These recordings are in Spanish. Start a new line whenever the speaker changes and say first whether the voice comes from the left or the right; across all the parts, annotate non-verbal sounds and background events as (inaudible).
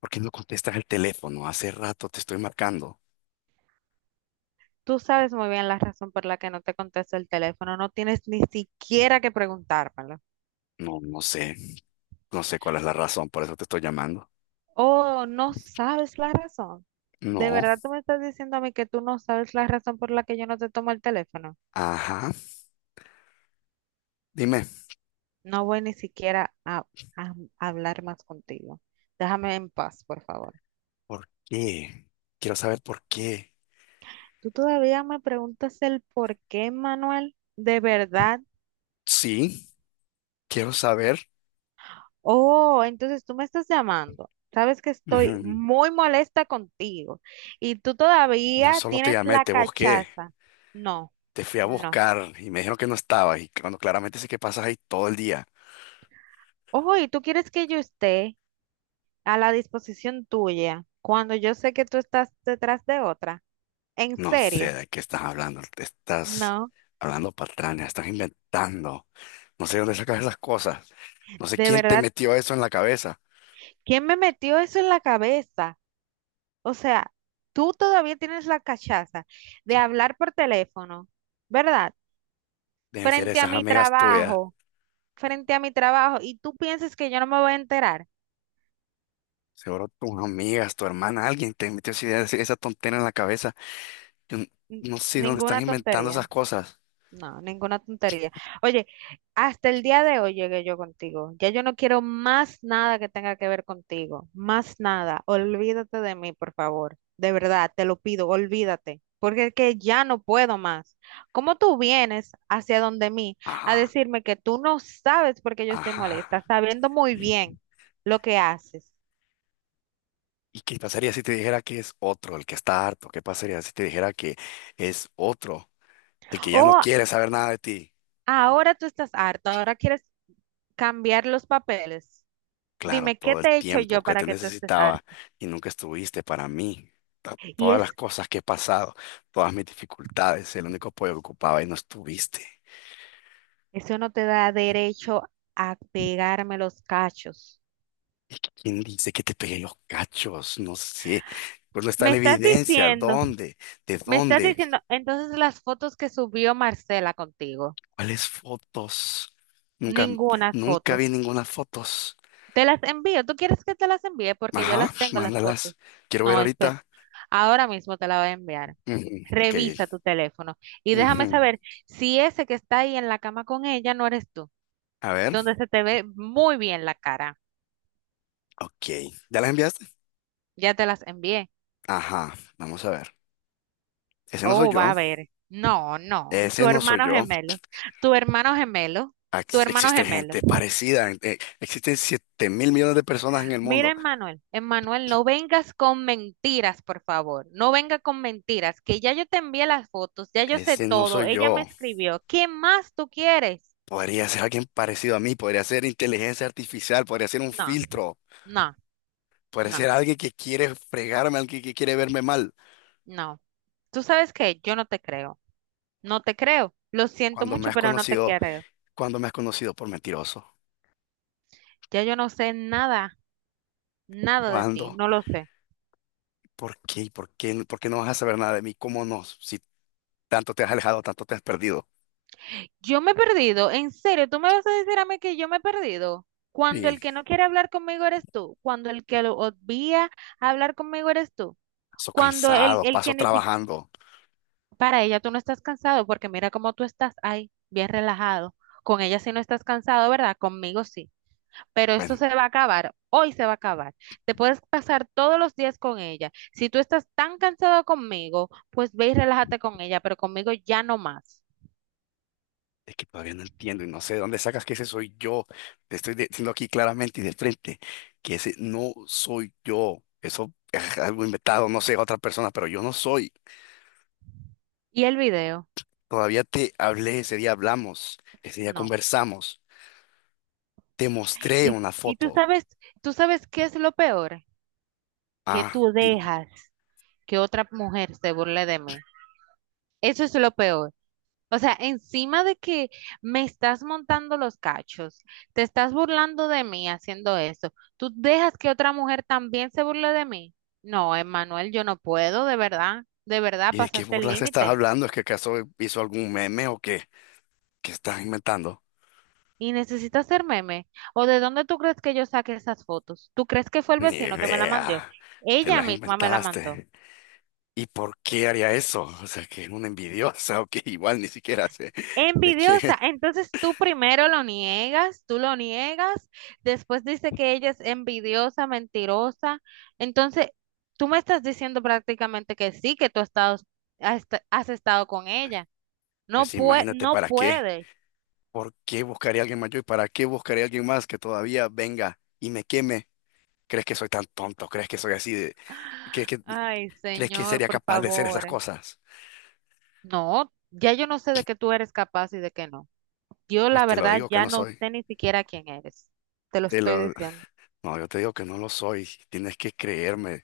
left: ¿Por qué no contestas el teléfono? Hace rato te estoy marcando.
right: Tú sabes muy bien la razón por la que no te contesto el teléfono. No tienes ni siquiera que preguntármelo.
left: No, no sé. No sé cuál es la razón, por eso te estoy llamando.
right: Oh, no sabes la razón. ¿De
left: No.
right: verdad tú me estás diciendo a mí que tú no sabes la razón por la que yo no te tomo el teléfono?
left: Ajá. Dime,
right: No voy ni siquiera a hablar más contigo. Déjame en paz, por favor.
left: ¿por qué? Quiero saber por qué.
right: ¿Tú todavía me preguntas el por qué, Manuel? ¿De verdad?
left: Sí, quiero saber.
right: Oh, entonces tú me estás llamando. Sabes que estoy
left: Ujú.
right: muy molesta contigo y tú
left: No
right: todavía
left: solo te
right: tienes
left: llamé,
right: la
left: te busqué.
right: cachaza. No,
left: Te fui a
right: no.
left: buscar y me dijeron que no estabas. Y cuando claramente sé que pasas ahí todo el día.
right: Ojo, y tú quieres que yo esté a la disposición tuya cuando yo sé que tú estás detrás de otra. ¿En
left: No sé
right: serio?
left: de qué estás hablando. Te estás
right: No,
left: hablando patrañas, estás inventando. No sé de dónde sacas esas cosas. No sé
right: de
left: quién te
right: verdad.
left: metió eso en la cabeza.
right: ¿Quién me metió eso en la cabeza? O sea, tú todavía tienes la cachaza de hablar por teléfono, ¿verdad?
left: Deben ser
right: Frente a
left: esas
right: mi
left: amigas tuyas.
right: trabajo, frente a mi trabajo, y tú piensas que yo no me voy a enterar.
left: Seguro tus amigas, tu hermana, alguien te metió esa idea, esa tontera en la cabeza. Yo n-
right: N-
left: no sé dónde están
right: Ninguna
left: inventando esas
right: tontería.
left: cosas.
right: No, ninguna tontería. Oye, hasta el día de hoy llegué yo contigo. Ya yo no quiero más nada que tenga que ver contigo. Más nada. Olvídate de mí, por favor. De verdad, te lo pido, olvídate. Porque es que ya no puedo más. ¿Cómo tú vienes hacia donde mí a
left: Ajá,
right: decirme que tú no sabes por qué yo estoy
left: ajá.
right: molesta, sabiendo muy bien lo que haces?
left: ¿Y qué pasaría si te dijera que es otro el que está harto? ¿Qué pasaría si te dijera que es otro el que ya no
right: O
left: quiere saber nada de ti?
right: ahora tú estás harta, ahora quieres cambiar los papeles.
left: Claro,
right: Dime, ¿qué
left: todo el
right: te he hecho
left: tiempo
right: yo
left: que
right: para
left: te
right: que tú estés
left: necesitaba
right: harta?
left: y nunca estuviste para mí.
right: Y
left: Todas las
right: es,
left: cosas que he pasado, todas mis dificultades, el único apoyo que ocupaba y no estuviste.
right: eso no te da derecho a pegarme los cachos.
left: ¿Quién dice que te pegué los cachos? No sé. Pues no está
right: Me
left: la
right: estás
left: evidencia.
right: diciendo,
left: ¿Dónde? ¿De
right: me estás
left: dónde?
right: diciendo, entonces las fotos que subió Marcela contigo,
left: ¿Cuáles fotos? Nunca,
right: ninguna foto.
left: nunca vi ninguna fotos.
right: Te las envío. ¿Tú quieres que te las envíe? Porque yo
left: Ajá,
right: las tengo, las fotos.
left: mándalas. Quiero ver
right: No, espera.
left: ahorita.
right: Ahora mismo te la voy a enviar.
left: Ujú, ok,
right: Revisa tu teléfono y déjame
left: ujú.
right: saber si ese que está ahí en la cama con ella no eres tú,
left: A ver.
right: donde se te ve muy bien la cara.
left: Ok. ¿Ya las enviaste?
right: Ya te las envié.
left: Ajá. Vamos a ver. Ese no soy
right: Oh, va a
left: yo.
right: ver. No, no.
left: Ese
right: Tu
left: no soy
right: hermano
left: yo.
right: gemelo. Tu hermano gemelo. Tu hermano
left: Existe
right: gemelo.
left: gente parecida. Existen 7.000 millones de personas en el
right: Mira,
left: mundo.
right: Emmanuel. Emmanuel, no vengas con mentiras, por favor. No venga con mentiras, que ya yo te envié las fotos, ya yo sé
left: Ese no
right: todo.
left: soy
right: Ella me
left: yo.
right: escribió. ¿Qué más tú quieres?
left: Podría ser alguien parecido a mí, podría ser inteligencia artificial, podría ser un
right: No,
left: filtro,
right: no,
left: podría
right: no,
left: ser alguien que quiere fregarme, alguien que quiere verme mal.
right: no. ¿Tú sabes qué? Yo no te creo. No te creo. Lo siento
left: Cuando me
right: mucho,
left: has
right: pero no te
left: conocido,
right: creo.
left: cuando me has conocido por mentiroso,
right: Ya yo no sé nada, nada de ti.
left: cuando,
right: No lo sé.
left: ¿por qué? ¿Por qué? ¿Por qué no vas a saber nada de mí? ¿Cómo no? Si tanto te has alejado, tanto te has perdido.
right: Yo me he perdido, en serio, tú me vas a decir a mí que yo me he perdido. Cuando el
left: Sí,
right: que no quiere hablar conmigo eres tú, cuando el que lo obvia hablar conmigo eres tú,
left: paso
right: cuando el,
left: cansado,
right: el
left: paso
right: que ni siquiera,
left: trabajando.
right: para ella tú no estás cansado, porque mira cómo tú estás ahí, bien relajado. Con ella sí no estás cansado, ¿verdad? Conmigo sí. Pero esto
left: Bueno.
right: se va a acabar, hoy se va a acabar. Te puedes pasar todos los días con ella. Si tú estás tan cansado conmigo, pues ve y relájate con ella, pero conmigo ya no más.
left: Es que todavía no entiendo y no sé de dónde sacas que ese soy yo. Te estoy diciendo aquí claramente y de frente que ese no soy yo. Eso es algo inventado, no sé, otra persona, pero yo no soy.
right: ¿Y el video?
left: Todavía te hablé, ese día hablamos, ese día
right: No.
left: conversamos, te mostré
right: Y,
left: una
right: y
left: foto.
right: tú sabes qué es lo peor, que
left: Ah,
right: tú
left: dime,
right: dejas que otra mujer se burle de mí. Eso es lo peor. O sea, encima de que me estás montando los cachos, te estás burlando de mí haciendo eso, tú dejas que otra mujer también se burle de mí. No, Emmanuel, yo no puedo, de verdad
left: ¿y de qué
right: pasaste el
left: burlas estás
right: límite.
left: hablando? ¿Es que acaso hizo algún meme o qué? ¿Qué estás inventando?
right: Y necesitas hacer meme. ¿O de dónde tú crees que yo saqué esas fotos? ¿Tú crees que fue el
left: Ni
right: vecino que me la mandó?
left: idea, te
right: Ella
left: las
right: misma me la mandó.
left: inventaste. ¿Y por qué haría eso? O sea, que es una envidiosa (laughs) o que igual ni siquiera sé de
right: Envidiosa.
left: qué.
right: Entonces tú primero lo niegas, tú lo niegas, después dice que ella es envidiosa, mentirosa. Entonces tú me estás diciendo prácticamente que sí, que tú has estado, has estado con ella.
left: Pues
right: No
left: sí,
right: puede,
left: imagínate
right: no
left: para qué.
right: puede.
left: ¿Por qué buscaría a alguien más yo y para qué buscaría a alguien más que todavía venga y me queme? ¿Crees que soy tan tonto? ¿Crees que soy así de... que- que-
right: Ay,
left: ¿Crees que
right: señor,
left: sería
right: por
left: capaz de hacer esas
right: favor.
left: cosas?
right: No, ya yo no sé de qué tú eres capaz y de qué no. Yo
left: Pues
right: la
left: te lo
right: verdad
left: digo que
right: ya
left: no
right: no
left: soy.
right: sé ni siquiera quién eres. Te lo
left: Te
right: estoy
left: lo...
right: diciendo.
left: No, yo te digo que no lo soy. Tienes que creerme.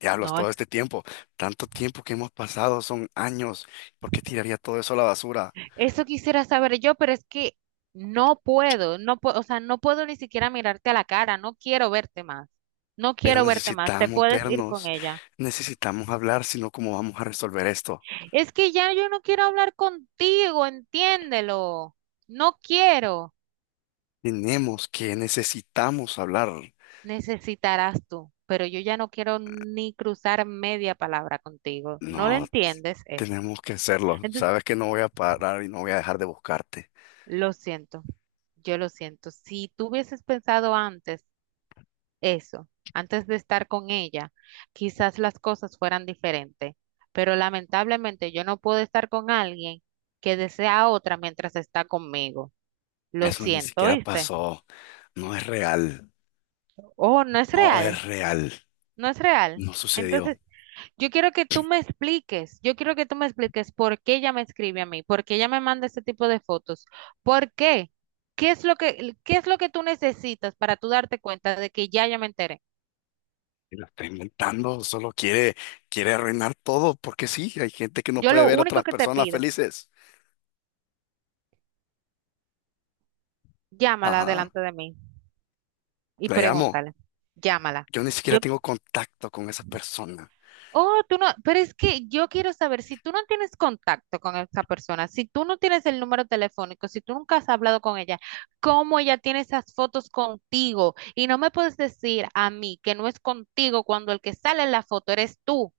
left: Diablos,
right: No,
left: todo este tiempo, tanto tiempo que hemos pasado, son años. ¿Por qué tiraría todo eso a la basura?
right: eso quisiera saber yo, pero es que no puedo, no puedo, o sea, no puedo ni siquiera mirarte a la cara, no quiero verte más, no
left: Pero
right: quiero verte más, te
left: necesitamos
right: puedes ir con
left: vernos,
right: ella.
left: necesitamos hablar, sino cómo vamos a resolver esto.
right: Es que ya yo no quiero hablar contigo, entiéndelo, no quiero.
left: Tenemos que, necesitamos hablar.
right: Necesitarás tú, pero yo ya no quiero ni cruzar media palabra contigo, no lo
left: No,
right: entiendes eso.
left: tenemos que hacerlo.
right: Entonces,
left: Sabes que no voy a parar y no voy a dejar de buscarte.
right: lo siento, yo lo siento. Si tú hubieses pensado antes, eso, antes de estar con ella, quizás las cosas fueran diferentes, pero lamentablemente yo no puedo estar con alguien que desea a otra mientras está conmigo. Lo
left: Eso ni
right: siento,
left: siquiera
right: ¿viste?
left: pasó. No es real.
right: Oh, no es
left: No
right: real,
left: es real.
right: no es real.
left: No sucedió.
right: Entonces, yo quiero que tú me expliques, yo quiero que tú me expliques por qué ella me escribe a mí, por qué ella me manda ese tipo de fotos, por qué, qué es lo que, qué es lo que tú necesitas para tú darte cuenta de que ya ya me enteré.
left: Te lo está inventando. Solo quiere, quiere arruinar todo porque sí, hay gente que no
right: Yo
left: puede
right: lo
left: ver a
right: único
left: otras
right: que te
left: personas
right: pido,
left: felices.
right: llámala
left: Ajá.
right: delante de mí, y
left: La llamo.
right: pregúntale, llámala.
left: Yo ni siquiera
right: Yo,
left: tengo contacto con esa persona.
right: oh, tú no, pero es que yo quiero saber si tú no tienes contacto con esa persona, si tú no tienes el número telefónico, si tú nunca has hablado con ella, ¿cómo ella tiene esas fotos contigo? Y no me puedes decir a mí que no es contigo cuando el que sale en la foto eres tú.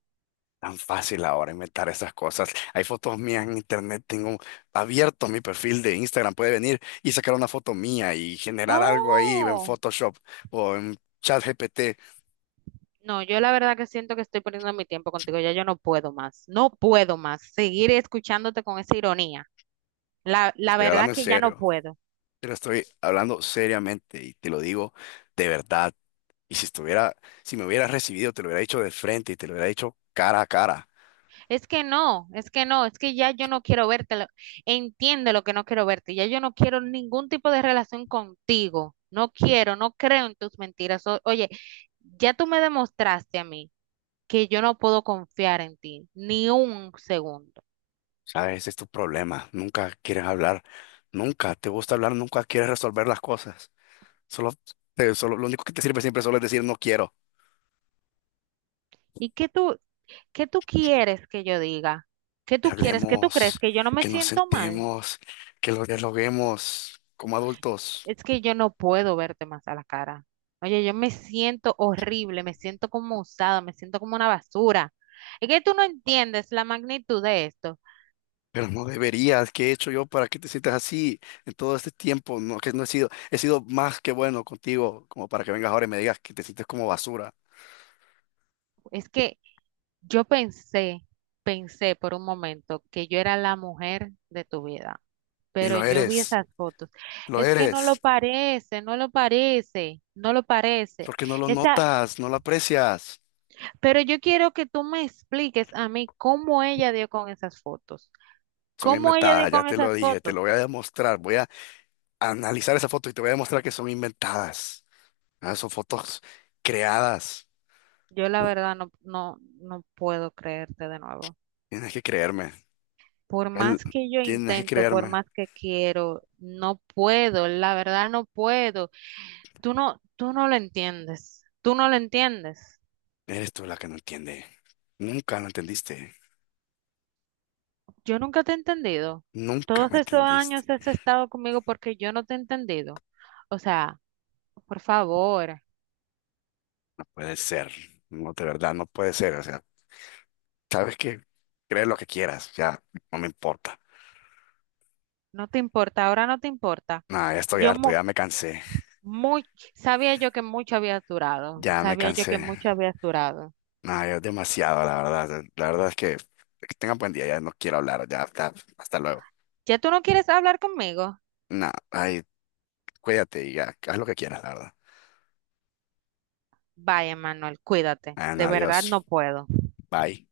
left: Tan fácil ahora inventar esas cosas. Hay fotos mías en internet, tengo abierto mi perfil de Instagram, puede venir y sacar una foto mía y generar algo ahí en
right: Oh,
left: Photoshop o en ChatGPT.
right: no, yo la verdad que siento que estoy perdiendo mi tiempo contigo, ya yo no puedo más, no puedo más seguir escuchándote con esa ironía. La
left: Estoy
right: verdad
left: hablando en
right: que ya no
left: serio,
right: puedo.
left: pero estoy hablando seriamente y te lo digo de verdad. Y si estuviera, si me hubieras recibido, te lo hubiera dicho de frente y te lo hubiera dicho cara a cara.
right: Es que no, es que no, es que ya yo no quiero verte. Entiende lo que no quiero verte. Ya yo no quiero ningún tipo de relación contigo. No quiero, no creo en tus mentiras. Oye, ya tú me demostraste a mí que yo no puedo confiar en ti ni un segundo.
left: ¿Sabes? Ese es tu problema. Nunca quieres hablar, nunca te gusta hablar, nunca quieres resolver las cosas. Solo, solo, lo único que te sirve siempre solo es decir no quiero.
right: ¿Y qué tú quieres que yo diga? ¿Qué
left: Que
right: tú quieres? ¿Qué tú crees?
left: hablemos,
right: ¿Que yo no me
left: que nos
right: siento mal?
left: sentemos, que lo dialoguemos como adultos.
right: Es que yo no puedo verte más a la cara. Oye, yo me siento horrible, me siento como usada, me siento como una basura. Es que tú no entiendes la magnitud de esto.
left: Pero no deberías, ¿qué he hecho yo para que te sientas así en todo este tiempo? No, que no he sido, he sido más que bueno contigo, como para que vengas ahora y me digas que te sientes como basura.
right: Es que yo pensé, pensé por un momento que yo era la mujer de tu vida,
left: Y
right: pero yo vi esas fotos.
left: lo
right: Es que no lo
left: eres,
right: parece, no lo parece, no lo parece.
left: porque no lo
right: Esa,
left: notas, no lo aprecias.
right: pero yo quiero que tú me expliques a mí cómo ella dio con esas fotos.
left: Son
right: ¿Cómo ella dio
left: inventadas, ya
right: con
left: te lo
right: esas
left: dije, te
right: fotos?
left: lo voy a demostrar. Voy a analizar esa foto y te voy a demostrar que son inventadas. Ah, son fotos creadas.
right: Yo la verdad no, no, no puedo creerte de nuevo.
left: Tienes que creerme.
right: Por
left: Él,
right: más que yo
left: tienes que
right: intento, por
left: creerme,
right: más que quiero, no puedo, la verdad no puedo. Tú no lo entiendes, tú no lo entiendes.
left: eres tú la que no entiende. Nunca lo entendiste.
right: Yo nunca te he entendido.
left: Nunca
right: Todos
left: me
right: estos
left: entendiste.
right: años has estado conmigo porque yo no te he entendido. O sea, por favor,
left: No puede ser. No, de verdad, no puede ser. O sea, sabes que crees lo que quieras. Ya, no me importa.
right: no te importa, ahora no te importa.
left: Nada, ya estoy
right: Yo
left: harto,
right: mu-
left: ya me cansé.
right: muy, Sabía yo que mucho habías durado,
left: Ya me
right: sabía yo
left: cansé.
right: que mucho habías durado.
left: Nada, ya es demasiado, la verdad. La verdad es que tengan buen día, ya no quiero hablar. Ya, hasta, hasta luego.
right: ¿Ya tú no quieres hablar conmigo?
left: Nada, ay, cuídate y ya, haz lo que quieras, la verdad.
right: Bye, Emanuel, cuídate.
left: Ah, no,
right: De verdad
left: adiós.
right: no puedo.
left: Bye.